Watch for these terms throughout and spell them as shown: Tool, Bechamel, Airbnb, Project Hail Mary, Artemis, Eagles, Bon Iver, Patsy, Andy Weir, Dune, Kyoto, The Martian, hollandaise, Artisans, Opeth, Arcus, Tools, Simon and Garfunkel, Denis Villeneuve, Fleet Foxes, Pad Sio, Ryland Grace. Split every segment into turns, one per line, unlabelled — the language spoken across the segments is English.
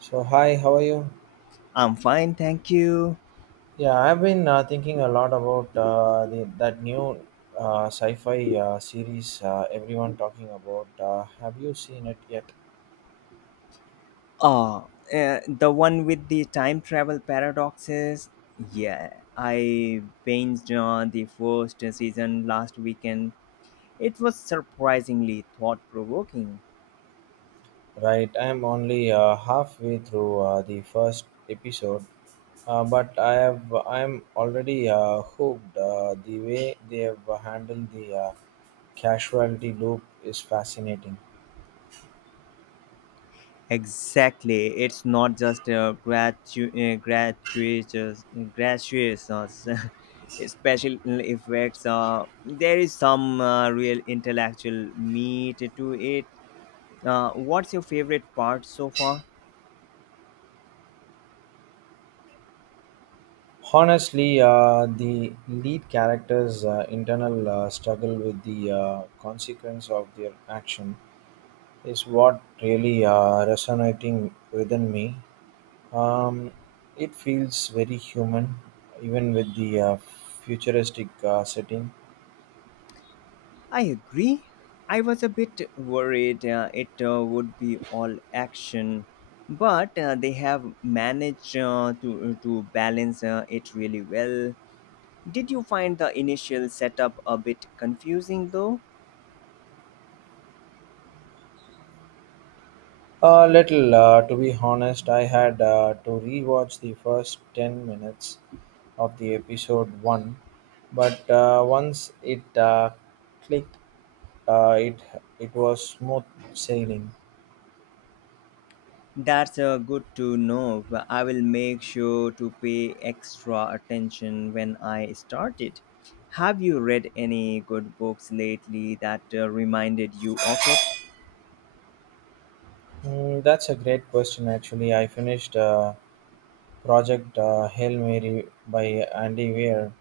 So hi, how are you?
I'm fine, thank you.
Yeah, I've been thinking a lot about that new sci-fi series everyone talking about. Have you seen it yet?
Oh, the one with the time travel paradoxes. Yeah, I binged on the first season last weekend. It was surprisingly thought provoking.
Right, I'm only halfway through the first episode, but I have I'm already hooked. The way they have handled the casualty loop is fascinating.
Exactly, it's not just a gratuitous special effects. There is some real intellectual meat to it. What's your favorite part so far?
Honestly, the lead character's internal struggle with the consequence of their action is what really resonating within me. Um, it feels very human, even with the futuristic setting.
I agree. I was a bit worried it would be all action, but they have managed to balance it really well. Did you find the initial setup a bit confusing though?
A little, to be honest. I had to rewatch the first 10 minutes of the episode 1, but once it clicked, uh, it, it was smooth sailing.
That's good to know, but I will make sure to pay extra attention when I start it. Have you read any good books lately that reminded you of it?
Mm, that's a great question, actually. I finished Project Hail Mary by Andy Weir.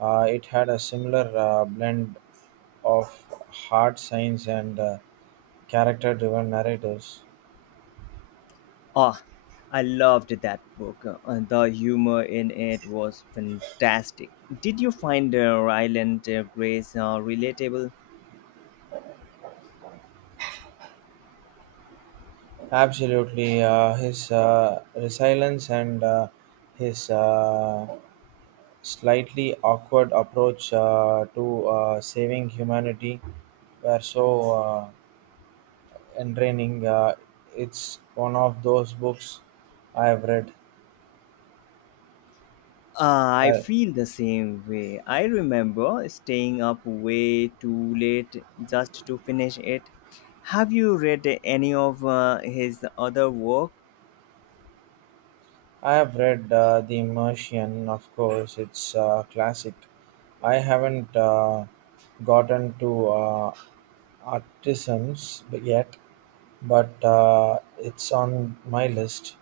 It had a similar blend of hard science and character driven narratives.
Ah, I loved that book. The humor in it was fantastic. Did you find Ryland Grace relatable?
Absolutely, his resilience and his slightly awkward approach to saving humanity were so entertaining. It's one of those books I have read.
Ah, I
I,
feel the same way. I remember staying up way too late just to finish it. Have you read any of his other work?
I have read The Martian, of course. It's a classic. I haven't gotten to Artisans yet, but it's on my list.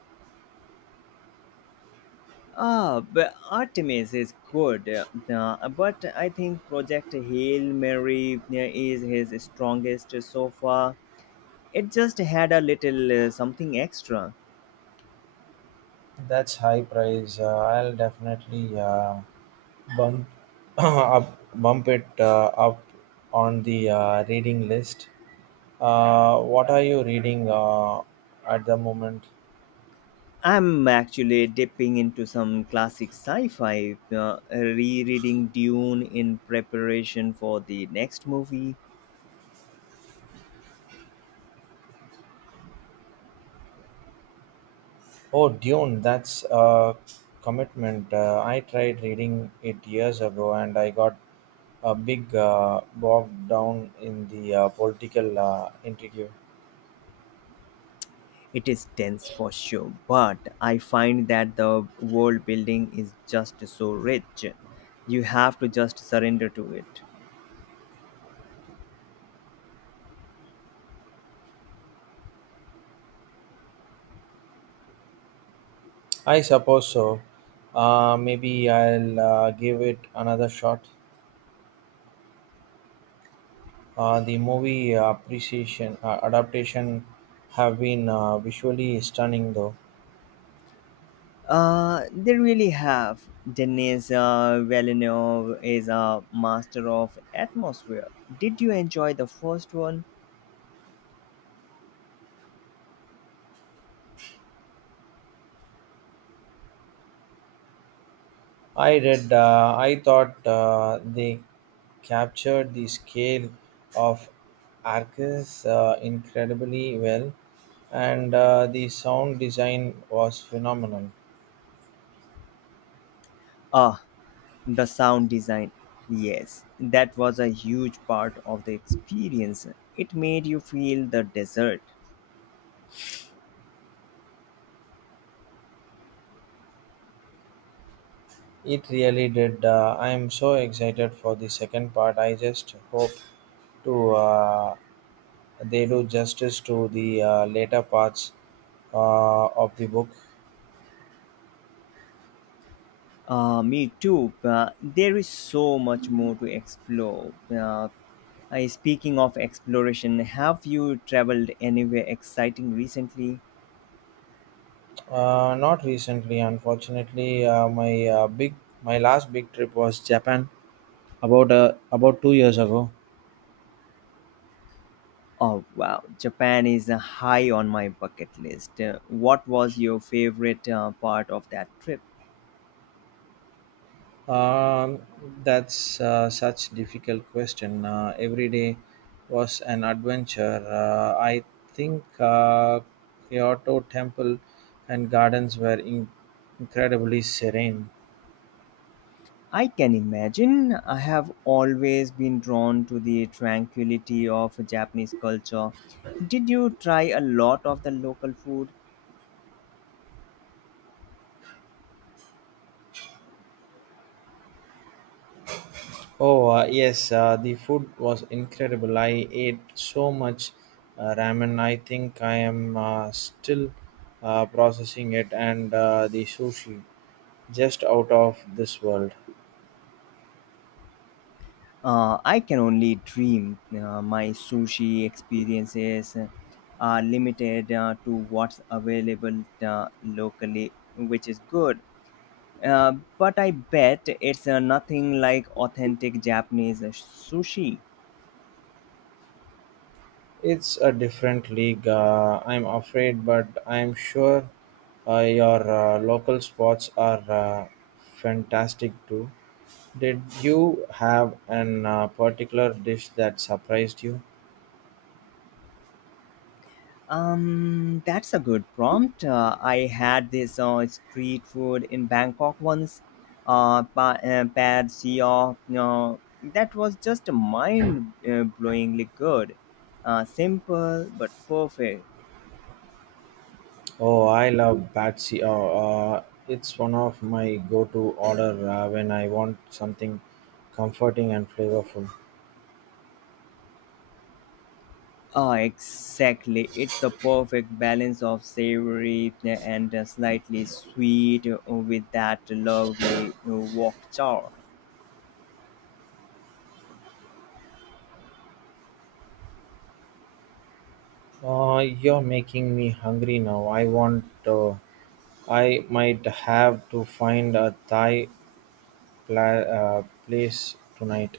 Ah, but Artemis is good, but I think Project Hail Mary is his strongest so far. It just had a little something extra.
That's high price. I'll definitely bump up, bump it up on the reading list. What are you reading at the moment?
I'm actually dipping into some classic sci fi, rereading Dune in preparation for the next movie.
Oh, Dune, that's a commitment. I tried reading it years ago and I got a big bogged down in the political intrigue.
It is dense for sure, but I find that the world building is just so rich. You have to just surrender to it.
I suppose so. Maybe I'll give it another shot. The movie appreciation adaptation have been visually stunning, though.
They really have. Denis Villeneuve is a master of atmosphere. Did you enjoy the first one?
I thought they captured the scale of Arcus incredibly well, and the sound design was phenomenal.
Ah, the sound design, yes, that was a huge part of the experience. It made you feel the desert.
It really did. I am so excited for the second part. I just hope to they do justice to the later parts of the book.
Me too, but there is so much more to explore. Speaking of exploration, have you traveled anywhere exciting recently?
Not recently, unfortunately. My last big trip was Japan. About 2 years ago.
Oh, wow, Japan is high on my bucket list. What was your favorite part of that trip?
Um, that's such difficult question. Every day was an adventure. I think Kyoto temple and gardens were incredibly serene.
I can imagine. I have always been drawn to the tranquility of Japanese culture. Did you try a lot of the local food?
Oh yes, the food was incredible. I ate so much ramen. I think I am still processing it, and the sushi just out of this world.
I can only dream. My sushi experiences are limited to what's available locally, which is good. But I bet it's nothing like authentic Japanese sushi.
It's a different league, I'm afraid, but I'm sure your local sports are fantastic too. Did you have an particular dish that surprised you?
That's a good prompt. I had this street food in Bangkok once, Pad Sio. No, that was just mind-blowingly good. Simple but perfect.
Oh, I love Patsy. It's one of my go-to order when I want something comforting and flavorful.
Ah, exactly. It's the perfect balance of savory and slightly sweet with that lovely wok char.
You're making me hungry now. I want. I might have to find a Thai place tonight.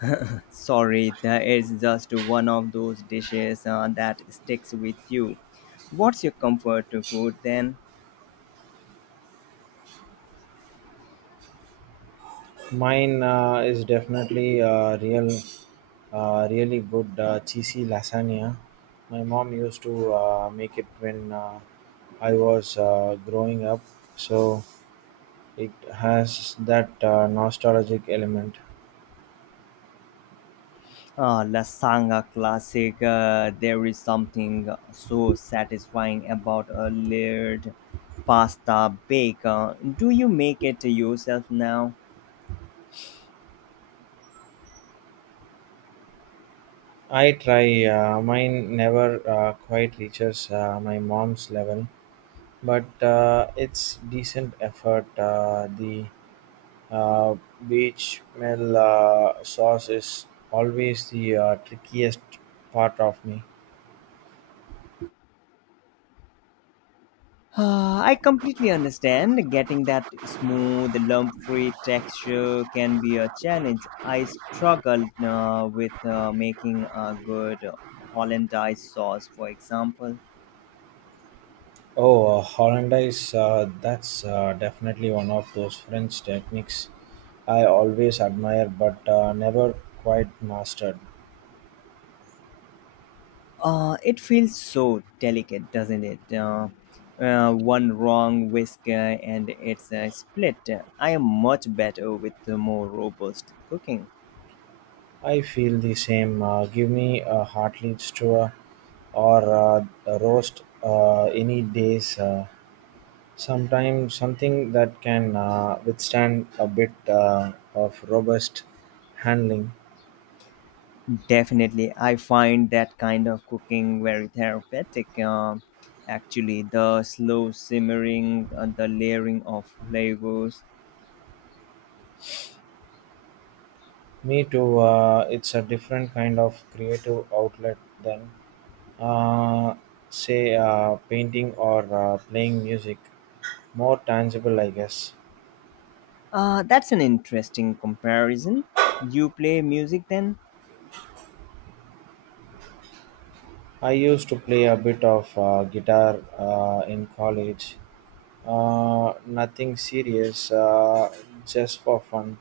Sorry, that is just one of those dishes that sticks with you. What's your comfort food then?
Mine is definitely really good cheesy lasagna. My mom used to make it when I was growing up, so it has that nostalgic element.
Ah, lasagna classic. There is something so satisfying about a layered pasta bake. Do you make it yourself now?
I try. Mine never quite reaches my mom's level, but it's decent effort. The Uh, Bechamel sauce is always the trickiest part of me.
I completely understand. Getting that smooth, lump free texture can be a challenge. I struggle with making a good hollandaise sauce, for example.
Oh, hollandaise, that's definitely one of those French techniques I always admire but never quite mastered.
It feels so delicate, doesn't it? One wrong whisker and it's split. I am much better with the more robust cooking.
I feel the same. Give me a heartlit stew or a roast any days. Sometimes something that can withstand a bit of robust handling.
Definitely, I find that kind of cooking very therapeutic. Actually, the slow simmering and the layering of flavors.
Me too. It's a different kind of creative outlet than, uh, say, painting or playing music. More tangible, I guess.
That's an interesting comparison. You play music then?
I used to play a bit of guitar in college. Nothing serious, just for fun.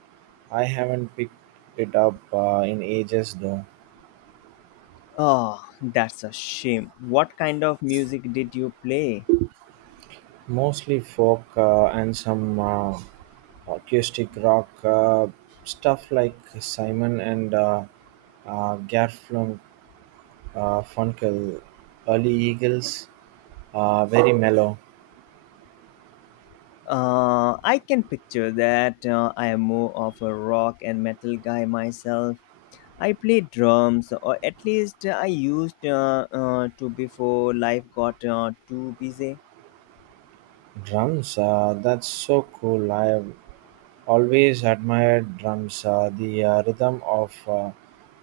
I haven't picked it up in ages though.
Oh, that's a shame. What kind of music did you play?
Mostly folk and some acoustic rock, stuff like Simon and Garfunkel, uh, Funkel, early Eagles, very mellow.
I can picture that. I am more of a rock and metal guy myself. I play drums, or at least I used to before life got too busy.
Drums, that's so cool. I've always admired drums. The rhythm of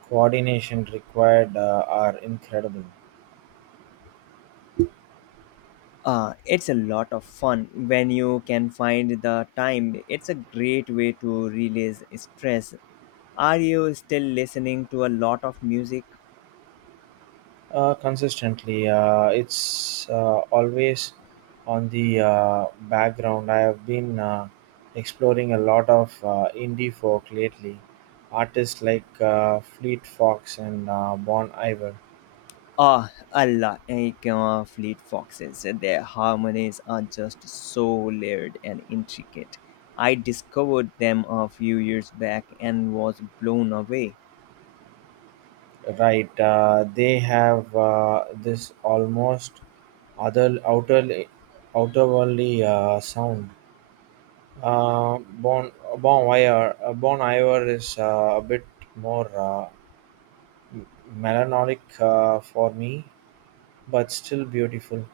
coordination required are incredible.
It's a lot of fun when you can find the time. It's a great way to release stress. Are you still listening to a lot of music?
Consistently, it's always on the background. I have been exploring a lot of indie folk lately. Artists like Fleet Fox and Bon Iver,
Ah, a lot like Fleet Foxes. Their harmonies are just so layered and intricate. I discovered them a few years back and was blown away.
right? They have this almost other outer outerworldly sound. Uh, bon Bon Iver, Bon Iver is a bit more. Melancholic for me, but still beautiful.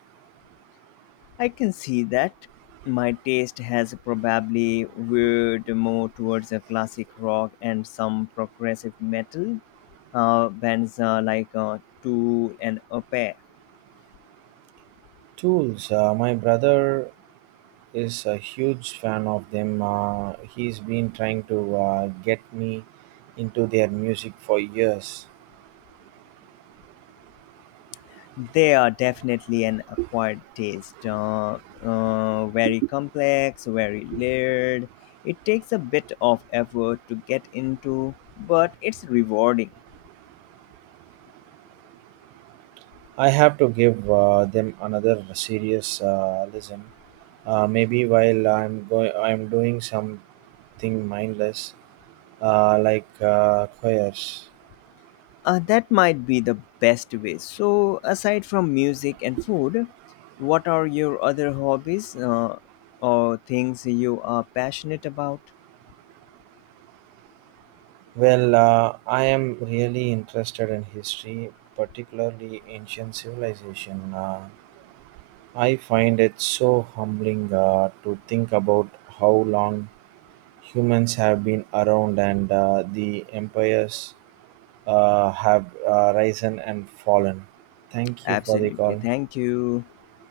I can see that. My taste has probably veered more towards a classic rock and some progressive metal bands like Tool and Opeth.
Tools. My brother is a huge fan of them. He's been trying to get me into their music for years.
They are definitely an acquired taste. Very complex, very layered. It takes a bit of effort to get into, but it's rewarding.
I have to give them another serious listen. Maybe while I'm doing something mindless, like choirs.
That might be the best way. So, aside from music and food, what are your other hobbies or things you are passionate about?
Well, I am really interested in history, particularly ancient civilization. I find it so humbling to think about how long humans have been around and the empires have risen and fallen. Thank you for the
Absolutely.
call.
Thank you.